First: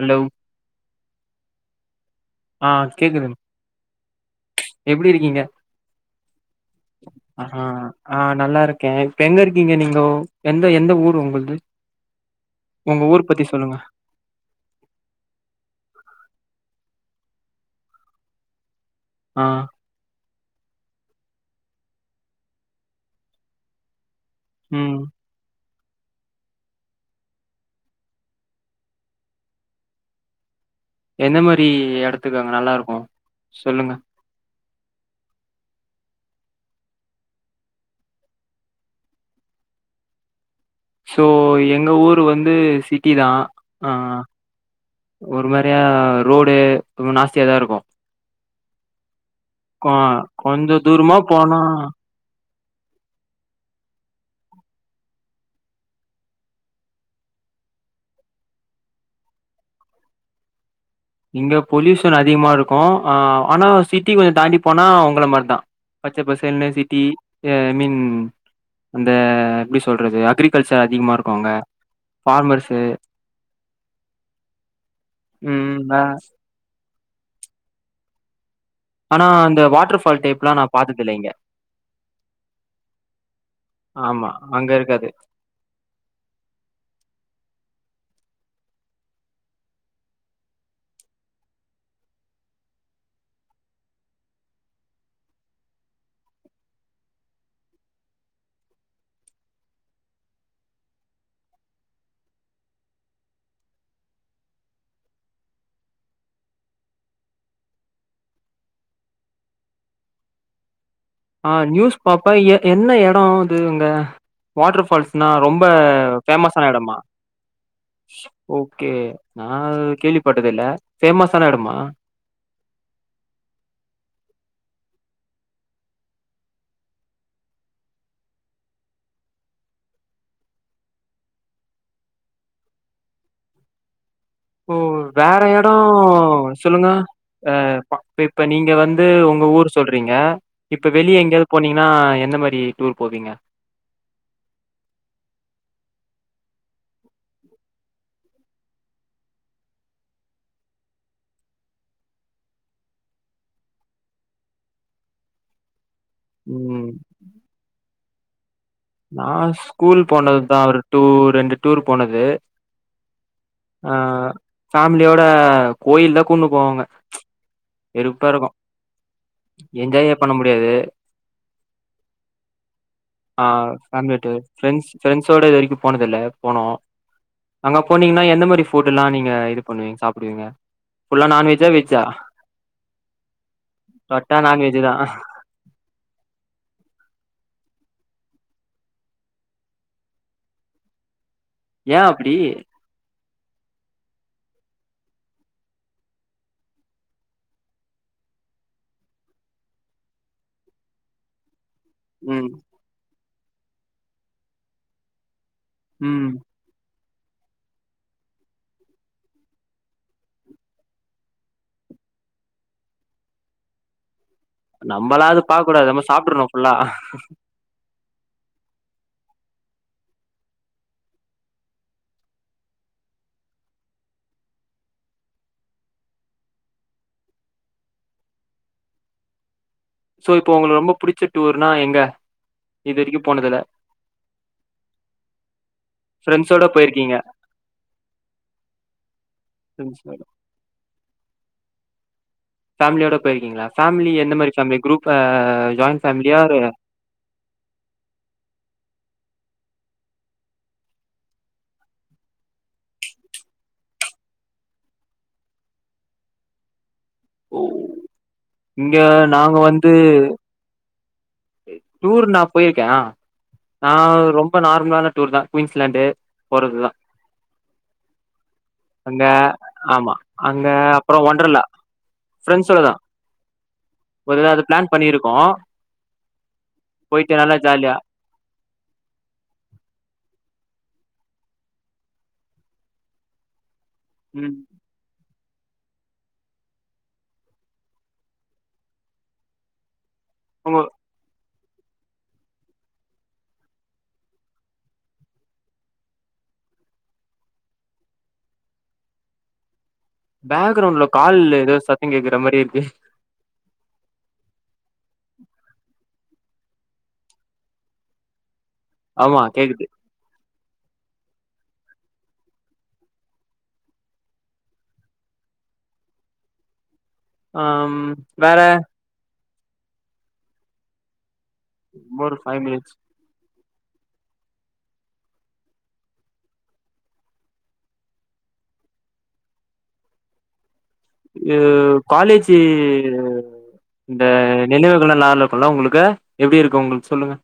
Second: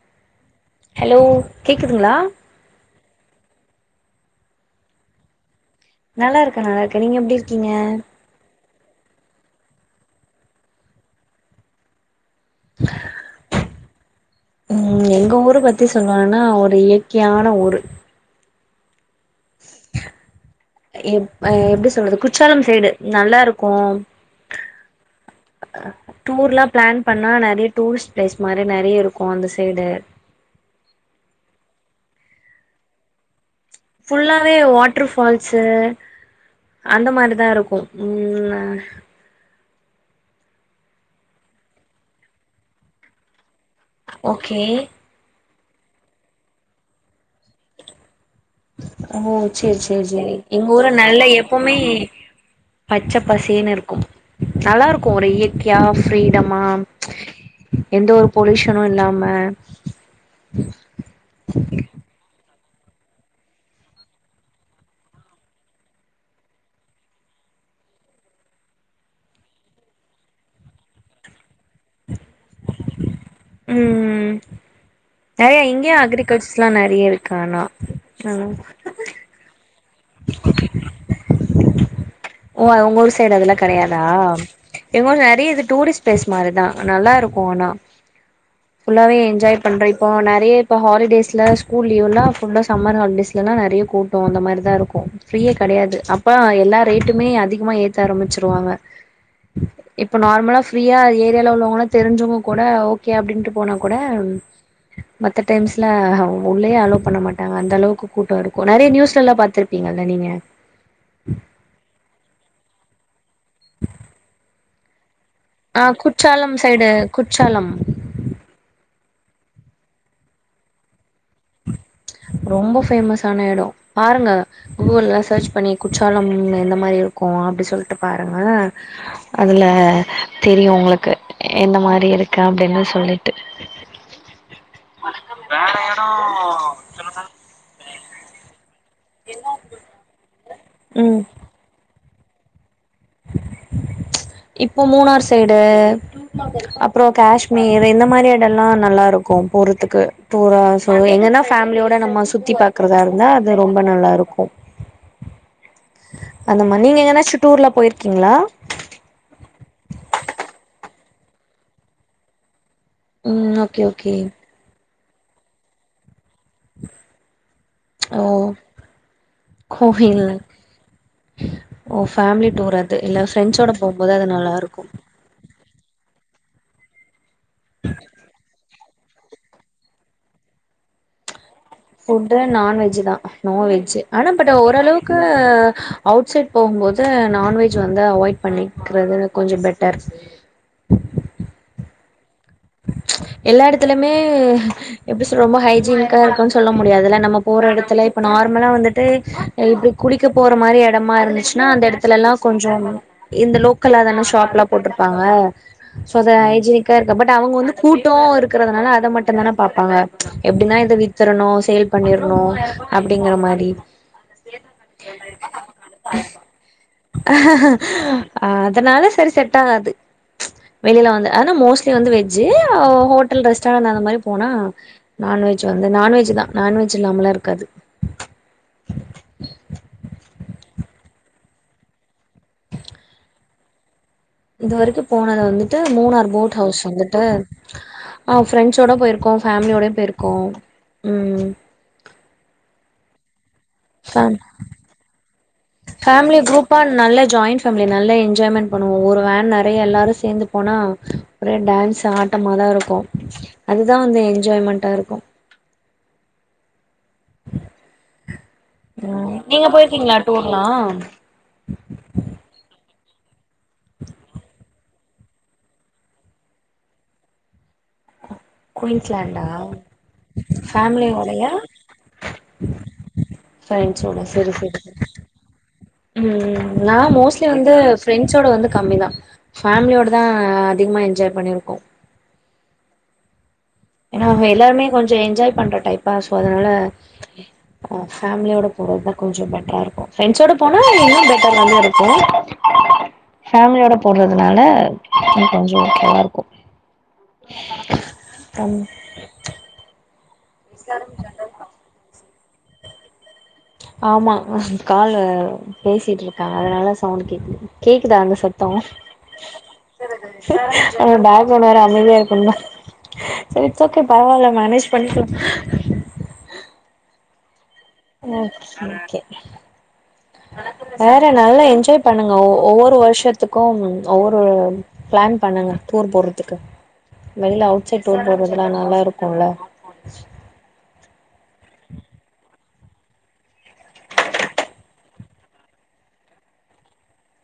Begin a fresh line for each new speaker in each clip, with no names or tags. Hello
hello கேக்குதுங்களா
ஆ கேக்குதுங் எப்படி இருக்கீங்க
நல்லா இருக்கே நல்லா இருக்கே நீங்க எப்டி
ஆஹ
இருக்கீங்க
ஆ நல்லாருக்கே இப்ப எங்க இருக் நீங்க நீங்கோ எந்த எந்த ஊரு உங்கள்து உங்க ஊர் பத்தி சொல்லுங்க
ம் எங்க ஊர பத்தி சொல்லணுன்னா ஒரு எ கியான ஊரு
ஆ
எப் எப்டி சொல்றது குற்றாலம் சைடு நல்லாருக்கு
ம்
டூர்லா ப்ளான் பண்ணா நெறைய டூரிஸ்ட் ப்ளேஸ் மாரி நெறையருக்கு அந்த சைடு
எந்த மாரி எடத்துக் அங்க நல்லாருக்கு
ஃபுல்லாவே வாட் வாட்ரு ஃபால்ஸு அந்த மாரி தா இருக்கு ம் ஆ
சோ எங்க ஊரு வந்து சிட்டி தா ஆ
ஓகே
ஒரு மாரியா ரோடு ரொம்ப நாஸ்தியாதாருக்கு
ஓ சேர் சேர் சேரி எங்க
கொஞ்ச
ஊருல
தூரமா
நல்ல
போனா
எப்பவுமே பச்ச பசேன்னு இருக்கு நல்லாருக்கு ஒரு இயற்கையா ஃரீடமா எந்த ஒரு பொலுஷனு இல்லாம
இங்க பொலுயூஷன் அதிகமாருக் கு ஆ ஆனா சிட்டி கொஞ்சோ தாண்டி போனா உங்கள மாரி தா பச்ச பசேல்னு சிட்டி ஐ மின் அந்த எப்டி சொல்றது அக்ரிகல்ச்சர் அதிகமாகருக்கு அங்க ஃபார்மர்ஸு
ம் ம் [unintelligible] இங்க
ம்
யு
அ
அக்ரிகல்ச்சர்ஸ்லா நெறையாருக் [unintelligible] சொல்லுங்
ஆனா அந்த வாட்
ஒ உங்கூரு சைடு அதெல்லா கெடையாதா
ஆமா அங்க
எங்க
இருக்காது
ஊர் நெறைய இது டூரிஸ்ட் ப்ளேஸ் மாரிதா நல்லாருக்கு ஆனா ஃபுல்லாவே என்ஜாய் பண்ற இப்போ நெறைய இப்போ ஹாலிடேஸ்ல ஸ்கூல் லீவ்னா ஃபுல்லா சம்மர் ஹாலிடேஸ்லனா நெறைய கூட்டோ அந்த மாதிரிதா இருக்கு ஃப்ரீயே கெடையாது அப்ப எல்லா ரேட்டுமே அதிகமா ஏத்து ஆரமிச்சிருவாங்க இப்ப நார்மலா ஃப்ரீயா ஏரியால உள்ளவங்கெல்லா தெரி்சவங்க கூட ஓகே அப்டின்ட்டு போனா கூட மத்த டைம்ஸ்ல உள்ளயே அலோ பண்ண மாட்டாங்க அந்த அளவுக்கு கூட்ட இருக்கு நெறைய நியூஸ்லலா பாத்துருப்பீங்கல்ல நீங்க
ஆ நியூஸ் பாப்ப எ என்ன எ ட அது உங்க வாட்ரு ஃபால்ஸ் நா ரொம்ப
ஆ குற்றாலம்
ஃபேமஸான
சைடு
எடமா
குற்றாலம்
ஓகே நா கேள்விப்பட்டதே இல்ல
ரொம்ப ஃபேமஸான எடம் பாருங்க கூகுள்ல சர்ச் பண்ணி குற்றாலம் எந்த மாதிரி இருக்கு அப்டி சொல்ட்டு பாருங்க அதுல தெரியு உங்களுக்கு எந்த மாரி இருக்க அப்டின்னு சொல்லிட்டு
ஓ வேற எடோ [unintelligible] சொல்லுங்க ஆஹ் பாக் இப்ப இப்ப நீங்க வந் து உங்க ஊரு சொல்றீங்க இப்ப
ம்
வெளிய எங்கேயாவ்து போனீங்கன்னா என் இந்த மாரி டூர் போவீங்க
இப்போ மூணார் சைடு அப்றோ காஷ்மீர் இந்த மாரி எடோ எல்லா நல்லா இருக்கு போறதுக்கு டூரா சோ எங்கன்னா ஃபேமிலியோட நம்ம சுத்தி பாக்குறதா இருந்தா அது ரொம்ப நல்லா இருக்கு அந்த [inaudible]
ம்
நீங்க எங்கனாச்சு டூர்லா போய் இருக் கீங்ளா
நா ஸ்கூல் போனதுதா ஒரு டூ ரெண்டு டூர் போனது
உம் ஓகே ஓகே
மிலியோட கோயில்தா [unintelligible] போவாங்க
ஓ
வெறுப்பா இருக்கும் என்ஜாயே
கோவில்
பண்ண முடியாது
ஓ ஃபேமிலி டூர் அது இல்ல ஃபிரண்ட்ஸ்ஸோட போ
ஃபேமிலி டூர் ஃபிரண்ட்ஸ் ஃபிரண்ட்ஸ்ஸோட இது வரிக்கு போனது இல்ல போனு அங்க போனீங்ன்னா என்ன மாரி ஃபு ஃபுட்ல்லா நீங்க இது பண்ணுவீங் சாப்புடுவீங்க ஃபுல்லா நான் வெஜ்
ஃபுட்டு நான்வெஜ்ஜு தா நோ வெஜ்ஜு ஆனா
தொட்டா
பட்
நான்வெஜ் தான்
ஓரளவுக்கு அவுட் சைட் போகும்போது நான்வெ ஜ்ல வந்து அவாய்ட் பண்ணிக்கிறது கொஞ்சோ பெட்டர்
ஏ அப்பிடி
எல்லா எடத்துலுமே எப்டி சொல் ரொம்ப ஹைஜீனிக்கா இருக்குன் சொல்ல முடியாதுல்ல நம்ம போற எடத்துல இப்ப நார்மலா வந்துட்டு இப்டி குளிக்க போற மாரி எடமா இருந்துச் சுனா அந்த எடத்துலல்லா
ம்
கொஞ்சோ ம் இந்த லோக்கலா தான ஷாப் ல்லா போட்டுருப்பாங்க சோ
ம்
த ஹைஜீனிக் க இருக்க பட் அவுங்க வந்து கூட்டோ இருக்கிறதுனால அத மட்டுந் தானே பாப்பாங்க ச்ச் எப்டினா இத வித்துரணு சேல் பண்ணிர்ணு அப்டிங்கற மாரி
நம்பளாது பாக் கூடாது நம்ம சாப்ட்றணு ஃபுல்லா
அ அதனால செரி செட் ஆகாது ச்ச் வெளில வந்து ஆனா மோஸ்ட்லி வந்து வெஜ்ஜு ஹோட்டல் ரெஸ்டாரண் அந்த மாரி போனா நான்வெஜ் வந்து நான்வெஜ்ஜு தா நான்வெஜ் இல்லாமலா இருக்காது
சோ இப்போ உங்குளு ரொம்ப புடிச்ச டூர்னா எங்க இது வெரிக்கு போனதுல
இது வரிக்கு போனது வந்துட்டு மூனார் போட்
ஃப்ரெண்ட்ஸோட
ஹவுஸ்
போயிருக்கீங்க
வந்துட்டு அ ஃப்ரெண்ட்ஸோட போயிருக்கோ ஃபேமிலியோடயு
ஃப்ரெண்ட்ஸோட
போயிருக்கோ ம்
ஃபேமிலியோட போயிருக்கீங்களா ஃபேமிலி எந்த மாரி ஃபேமிலி குரூப் ஆ
[unintelligible]
ஜாயிண்ட்
ஃபேமிலி
ஃபேமிலியா
குரூப்பா நல்லா ஜாயிண்ட் ஃபேமிலி நல்லா என்ஜாய்மென்ட் பண்ணுவோம் ஒரு வேன் நெறைய எல்லாரும் சேர்ந்து போனா ஒரே டான்ஸ்ஸா ஆட்டமா தான் இருக்கும் அதுதான் வந்து என்ஜாய்மெண்டா இருக்கும்
ஓ இங்க
ம்
நாங்க
நீங்க
வந்து
போயிருக்கீங்களா டூர்லா
டூர் நா போயிருக்கே ஆஹ் நா ரொம்ப நார்மலான டூர் தா குயின்ஸ்லாண்டு போறதுதா அங்க
குயின்ஸ்லாண்டா
ஆமா அங்க அப்ற
ஃபேமிலியோடயா
ஒண்ரலா ஃபிரண்ட்ஸோடதா
ஃபிரண்ஸ்சோட சரி சரி ம் நா
போயிட்டு
மோஸ்ட்லி
நல்லா
வந்து
ஜாலியா
ஃபிரெண்ட்ஸோட வந்து கம்மிதா ஃபேமிலியோட தா அதிகமா என்ஜாய் பண்ணிருக்கோ ஏன்னா
ம்
எல்லாருமே கொஞ்ச என்ஜாய் பண்ற டைப்பா ஸோ அதனால அஹ் ஃபேமிலியோட போறது தா கொஞ்ச பெட்ராருக்கு ஃபிரெண்ட்ஸோட
உங்க
போனா இன்னு பெட் [unintelligible] இருக்கும் ஃபேமிலியோட போறதுனால கொஞ்ச ஓகேயா இருக்கு ஆம்
பேக்ரவுண்ட்ல கால் ஏதோ சத்தங்கேக் ன மேரியே இருக்கு
ஆமா கால் பேசிட்டு இருக்க அதனால சவுண்ட் கேக்குது கேக்குதா அந்த சத்
ஆமா கேக்குது
பேக்ரவுண்ட் வேற அமைதியா இருக்கும்ல சேரி இட்ஸ் ஓகே பரவால்ல மேனேஜ் பண்ணிக்கலா
ஆம் வேற
ஏ நல்லா என்ஜாய் பண்ணுங்க
ஒரு
ஒ
ஃபைவ் மினிட்ஸ்
ஒவ்வொரு வருஷத் த்துக்கும் ஒவ்வொரு பிளான் பண்ணுங்க டூர் போடுறதுக்கு வெளியில அவுட்சைட் டூர் போறதுலா நல்லாருக்குல
அஹ் காலேஜ்ஜு இந்த நினைவுகள்லா இருக்குல உங்களுக்கு எப்படி இருக்கு உங்களுக்கு சொல்லுங்க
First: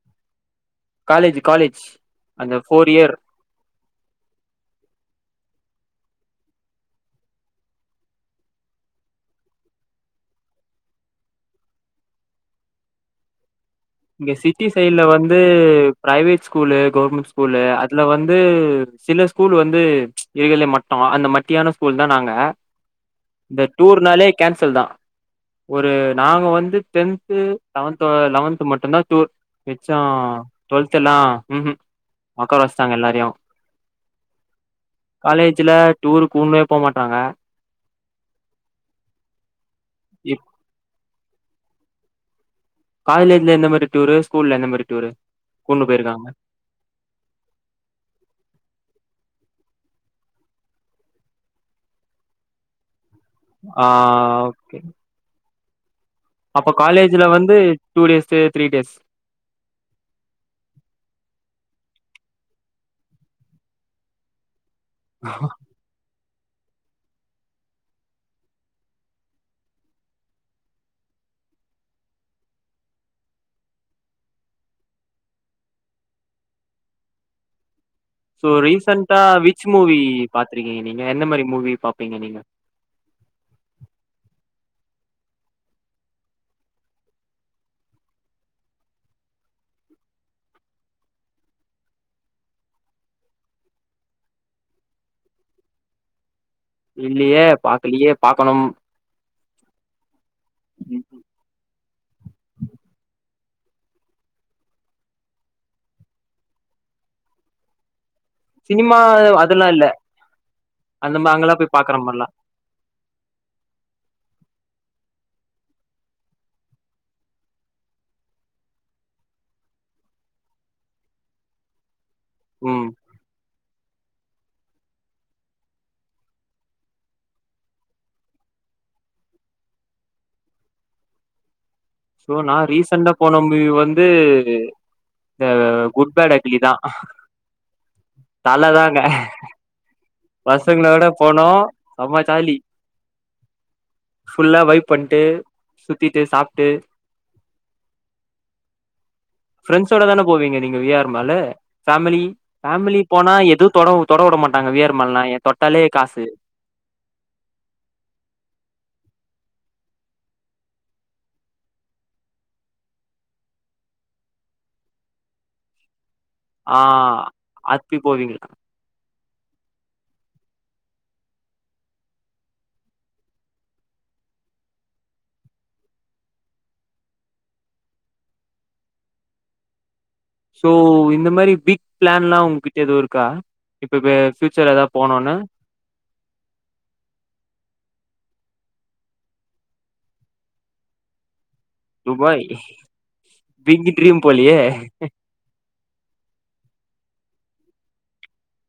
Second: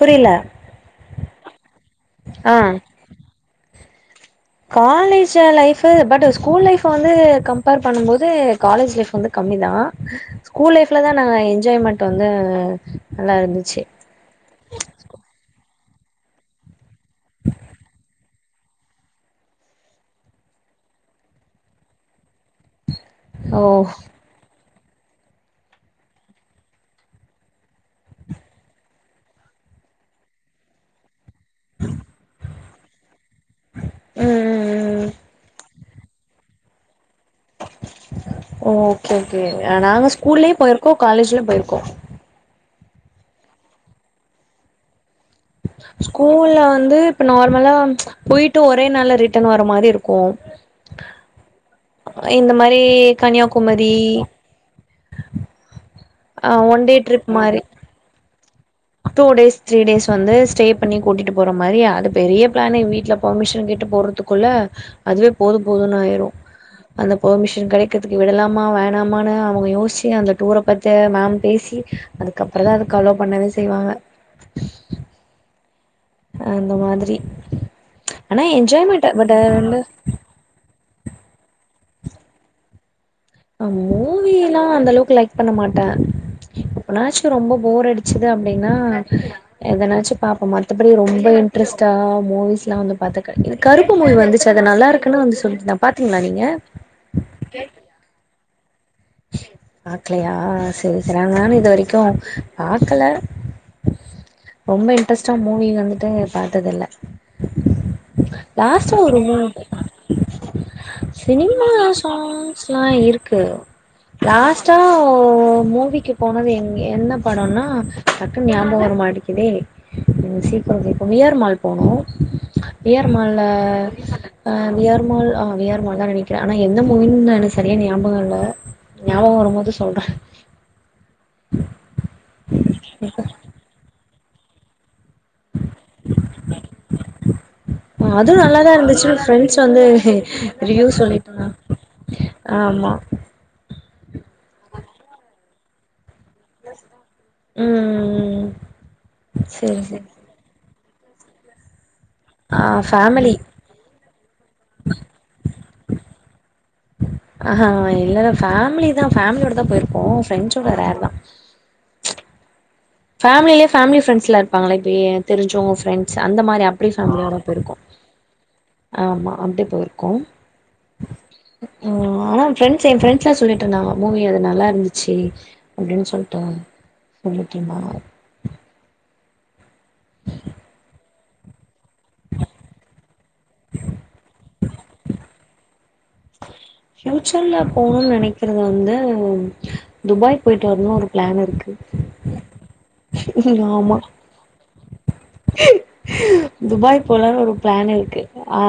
புரியல
காலேஜ் காலேஜ்
ஆ
அந்த four year
college life but school life வந்து கம்பேர் பண்ணுபோது காலேஜ் லைஃப் வந்து கம்மி தா ஸ்கூல் லைஃப்ல தா நாங்க என்ஜாய்மெண்ட்டு வந்து நல்லாருந்துச்சு
இங்க சிட்டி சைல வந்து பிரைவேட் ஸ்கூலு கவர்மெண்ட் ஸ்கூலு அதுல வந் வந்து சில ஸ்கூல் வந்து இருகல மட்டம் அந்த மட்டியான ஸ்கூல் தா நாங்க
ஓ
இந்த டூர்னாலே கேன்சல் தா ஒரு நாங்க வந்து டென்து லெவன்த்தூ லெவன்த் மட்டும்தா டூர் மிச்ச டுவெல்தெல்லா ம்ஹும் ஒக்கார வச்ட்டாங்க எல்லாரையு
ம் ம்
காலேஜ்ல டூர் கூட்னே போமா
ஓ ஓகே ஓகே நாங்க
இப்
ஸ்கூல்லயே போயிருக்கோ காலேஜ் துல போயிருக்கோ
காலேஜ்ல எந்த மாரி டூரு ஸ்கூல்ல எந்த மாரி டூரு கூட்னு போயிருக்காங்க
ஸ்கூல்ல வந்து இப்ப நார்மலா போயிட்டு ஒரே நாள ரிட் டன் வர மாரி இருக்கும் இந்த மாரி
ஆ
கன்னியாகுமரி
ஓகே
ஆ
அப்ப
ஒன் டே
காலேஜ்ல
ட்ரிப்
வந்து
மாரி
two days three
two days three days வந்து ஸ்டே பண்ணி கூட்டிட்டு போற மாரி அது பெரிய பிளானே வீட்டில பர்மிஷன் கேட்டு போடுறதுக்குள்ளே அதுவே போதும் போதும்ன்னு ஆயிரும் அந்த பர்மிஷன் கிடைக்கிறதுக்கு விடலாமா வேணாமான்னு அவங்க யோசிச்சு அந்த டூரை பத்தி மேம் பேசி அதுக்கப்புற தா அதுக்கு அலோ பண்ணவே செய்வாங்க அந்த மாதிரி ஆனா
சோ
என்ஜாய்மெண்ட்
ரீசென்டா
பட்
விச் மூவி பாத்திரிக்கீங்க நீங்க எந்த மாரி மூவி பாப்பீங்க நீங்க
ஆ மூவி எல்லா அந்த அளவுக்கு லைக் பண்ண மாட்டே எப்பனாச்சும் ரொம்ப போர் அடிச்சுது அப்டின்னா எதனாச்சும் பாப்போ மத்தபடி ரொம்ப இன்ட்ரெஸ்ட்டா மூவிஸ்லா வந்து பாத்தக இது கருப்பு மூவி வந்துச்சு அதது நல்லா இருக்குன்னு வந்து சொல்லிட்டுருந்தாங்க பாத்தீங்களா நீங்க
இல்லியே பாக்கலியே பாக் கனும்
பாக்கலையா சேரி சேரி நானும் இது வரைக்கும் க்கு பாக்கல ரொம்ப இன்ட்ரெஸ்டா மூவி வந்துட்டு பாத்ததில்ல லாஸ்ட்
சினிமா
ஒரு மூ
அதெல்லா இல்ல அந்த அங்கெல்லா
சினிமா
போய் பாக்குற மாரிலா
சாங்ஸ்ல்லா இருக்கு லாஸ்டா மூவிக்கு போனது எங் என்ன படம்னா டக்குனு ஞாபகம் வர மாடிக்குதே எங்க சீக்கிரம்ப்ப வி ஆர் மால் போனோம்
ம்
வி ஆர் மால்ல ஆ வி ஆர் மால் ஆ வி ஆர் மால் தா நெனைக்கிறே ஆனா எந்த மூவின்னு எனக்கு சரியா ஞாபகம்ல ஞாபகம் வரும்போது சொல்ற
சோ நா ரீசண்டா போன மூவி வந்து து இந்த குட்பேட் அக்லி தா
அதுவு நல்லாதா
தலதாங்க
இருந்துச்சு ஃப்ரெண்ட்ஸ் வந்து ரிவ்யூ
பசங்களளோட
சொல்லிட்ருந்தாங்க
போனோம் சமாஜாலி
ஆமா
ஃபுல்லா வைப் பண்ட்டு சுத்திட்டு சாப்ட்டு
ம்ம்
ஃப்ரரெண்ட்ஸோட தான போவீங்க நீங்க இங்க V R mall family family போனா எதுவும் தொட தொடவிட மாட் நாங்க வி ஆர்மல்னா எ தொ ட்டாலே காசு
ஆஹா இல்ல நா ஃபேமிலிதா ஃபேமிலியோடதா போயிருக்கோ ஃப்ரெண்ட்ஸோட ரேர்தா ஃபேமிலிலயே பேமிலி ஃபிரண்ட்ஸ்லா இருப்பாங்கலே இப்ப எனக்கு தெரிஞ்சவங்க ஃப்ரெண்ட் ஸ் அந்த மாரி
ஆ
அப்படி ஃபேமிலியோட போயிருகோ
அப்பி போவீங்களா
ஆமா அப்டி போயிருக்கோ அ ஆனா ஃப்ரெண்ட்ஸு எ ஃப்ரெண்ட்ஸ்லா சொல்லிட்ருந்தாங்க மூவி அது நல்லா இருந்துச்சு அப்டின் சொல்ட்ருந்தாங் சொல்லி ட்ருந்தாங்க
சோ இந்த மாரி பிக் பிளான்லா உங்ககிட்ட எதுவு இருக்கா இப்ப இப்ப ஃபியூச்சர்ல எதா போனோனு
ஃபியூச்சர்ல போகணுனு நெனைக்கறது வந்து துபாய் போயிட்டு வரணுனு ஒரு பிளான் இருக்கு.
துபாய் பிக்
ஆமா
ட்ரீம் போலியே.
துபாய் போலானு ஒரு பிளான் இருக்கு ஆ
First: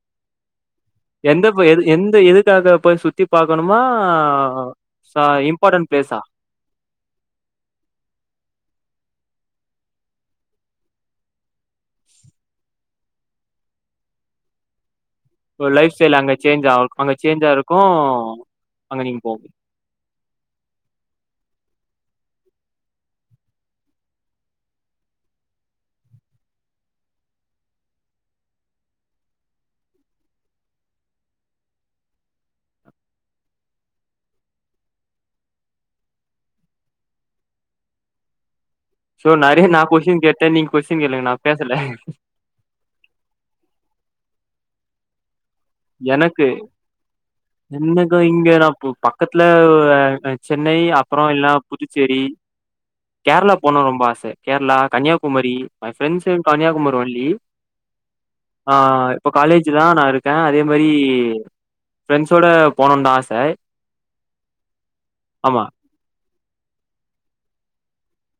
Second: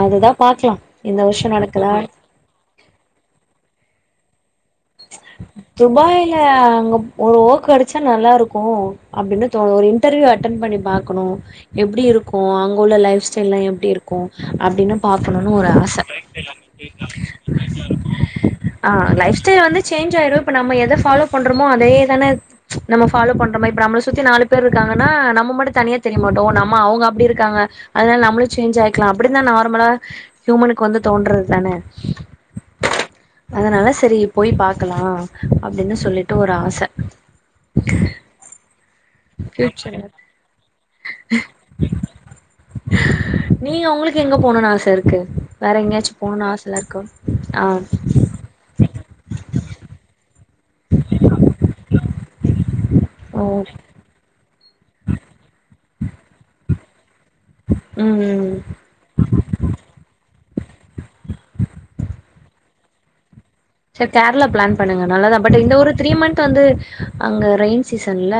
அதுதா பாக்லா இந்த
எந்த
வருஷோ
போய் எது
நடக்குதா
எந்த எதுக்காக போய் சுத்தி பா க்கணுமா
துபாயில அங்க ஒரு ஒக் கெடைச்சா நல்லாருக்கு அப்டினு தோணு ஒரு இன்டர்வியூ அட்டன் பண்ணி பாக்கணு எப்டி இருக்கு அங்க உள்ள லைஃப் ஸ்டைல்லா எப்டி இருக்கு அப்டின்னு பாக்கணுனு
உங்க
ஒரு
லைஃப்
ஆச
ஸ்டைல் அங்க சேஞ்ச் ஆவ் அங்க சேஞ்சா இருக்கு
ஆ
அங்க நீங்க
லைஃப்
போங்
ஸ்டைல் வந்து சேஞ்ச் ஆயிரு இப்ப நம்ம எத ஃபாலோ பண்றோமோ அதேதான நம்ம ஃபாலோ பண்ற மாரி இப்ப நம்பள சுத்தி நாலு பேரு இருக்காங்கன்னா நம்ம மட்டு தனியா தெரியமாட்டோ நம்ம அவுங்க அப்டி இருக்காங்க அத்னால நம்மளும் சேஞ்சாயிக்லா அப்டின்தான நார்மலா ஹ்யூமனுக்கு வந்து தோன்றத் தான அதனால சரி போய்ப் பா க்கலா அப்டின்னு சொல்லிட்டு ஒரு ஆச
சோ நறைய நா
ஃபியூச்சர்ல
கொஷ்ஷின் கேட்ட நீங்க கொஷ்ஷின் கேளுங்க நா பேசல
போணுனு ஆச இருக்கு வேற எங்கயாச்சு போணுன்னு
எனக்கு
ஆசல்லா இருக்கா ஆ
இன்னக்கா இங்க நா ப பக்கத்துல சென்னை அப்பறொ இல்னா புதுச்சேரி
ஓ
கேர்ளா போனுன் ரொம்ப ஆச கேர்ளா Kanyakumari my friends in Kanyakumari only
ம்
ஆ இப்பொ காலேஜுதா நாருக் அதே மாரி ஃப்ரண்ட்ஸோட போனோனு ஆச
சே கேர்ளா ப்ளான் பண்ணுங்க நல்லாதா பட்
ஆமா
இந்த ஒரு த்ரீ மந்த் து வந்து அங்க ரெயின் சீசன்ல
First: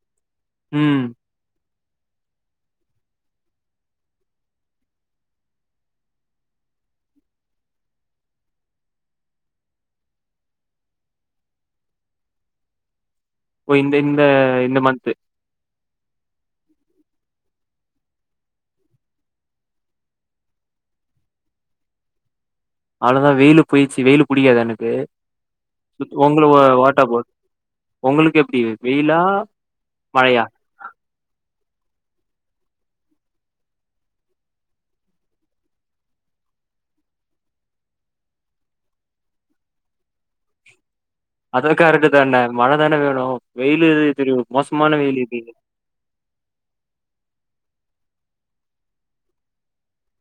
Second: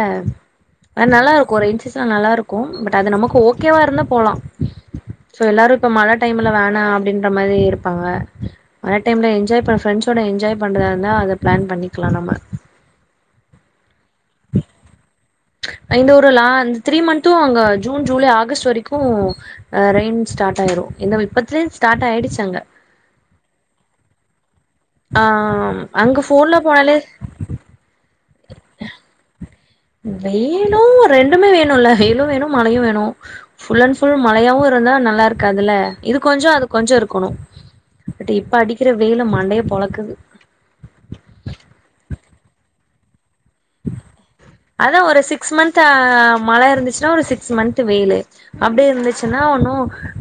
ம்
அத் நல்லா இருக்கு ரெய்ன் சீ நல்லாருக்கு பட் அது நமக்கு ஓகேவா இருந்தா போலா சோ எல்லாரு இப்ப மழ டைம்ல வேணா அப்படின்ற மாரி இருப்பாங்க மழ டைம்ல என்ஜாய் பண்ற ஃபிரண்ட்ஸ் ஓட என்ஜாய் பண்றதா இருந்தா அத பிளான் பண்ணிக்கலா நம்ம
பொயின் த இந்த இந்த மன்த்து
இந்த ஊருலா இந்த த்ரீ மந்த்து அங்க ஜூன் ஜூலை ஆகஸ்ட் வரைக்கு ஆ ரெயின் ஸ்டாட் ஆயிரு இந்த இப்பத்துலேந் ஸ்டாட் ஆயிடுச்சு அங்க
அவளதா வெயிலு போயிச்சு வெயிலு புடிக்காது எனக்
ஆ
து
அங்க
உங்கள
ஃபோன்ல
வா
போனாலே
வாட் அபௌட் உங்களுக் எப்டி வெயிலா மழையா
வெயிலும் ரெண்டுமே வே க்கனுல இல்ல வெயிலும் வேணும் மழையும் வேணும் ஃபுல் அண்ட் ஃபுல் மழையாவும் இருந்தா நல்லா இருக்கு அதுல இது கொஞ்சோம் அது கொஞ்சோம் இருக்கணும் பட் இப்ப அடிக்கிற வெயில மண்டைய பொழக்குது
அது கரக்ட்டு தானே மழ அதான வேணும்
அதான் ஒரு சிக்ஸ் மந்த்த் மழை இருந்துச்சுன்னா ஒரு சிக்ஸ் மந்த்த் வெய்லு அப்டி இருந்துச்சுன்னா ஒன்னு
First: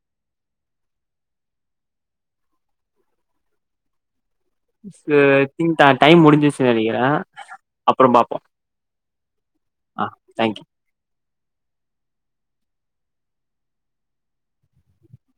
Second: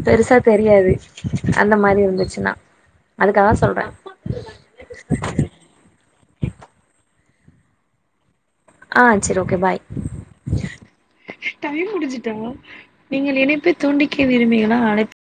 பெருசா தெரியாது அந்த மாதிரி இருந்துச்சுன்னா அதுக்க தான் சொல்றேன்
து டின் டைம் முடிஞ்சச்சு நெனைக்கிறே அப்றோ பாப்போம்
ஆஹ் செரி ஓகே பாய் டைம் முடிஞ்சுட்டா நீங்கள் இனைப்பை துண்டிக்க விரும்பிகளா அழை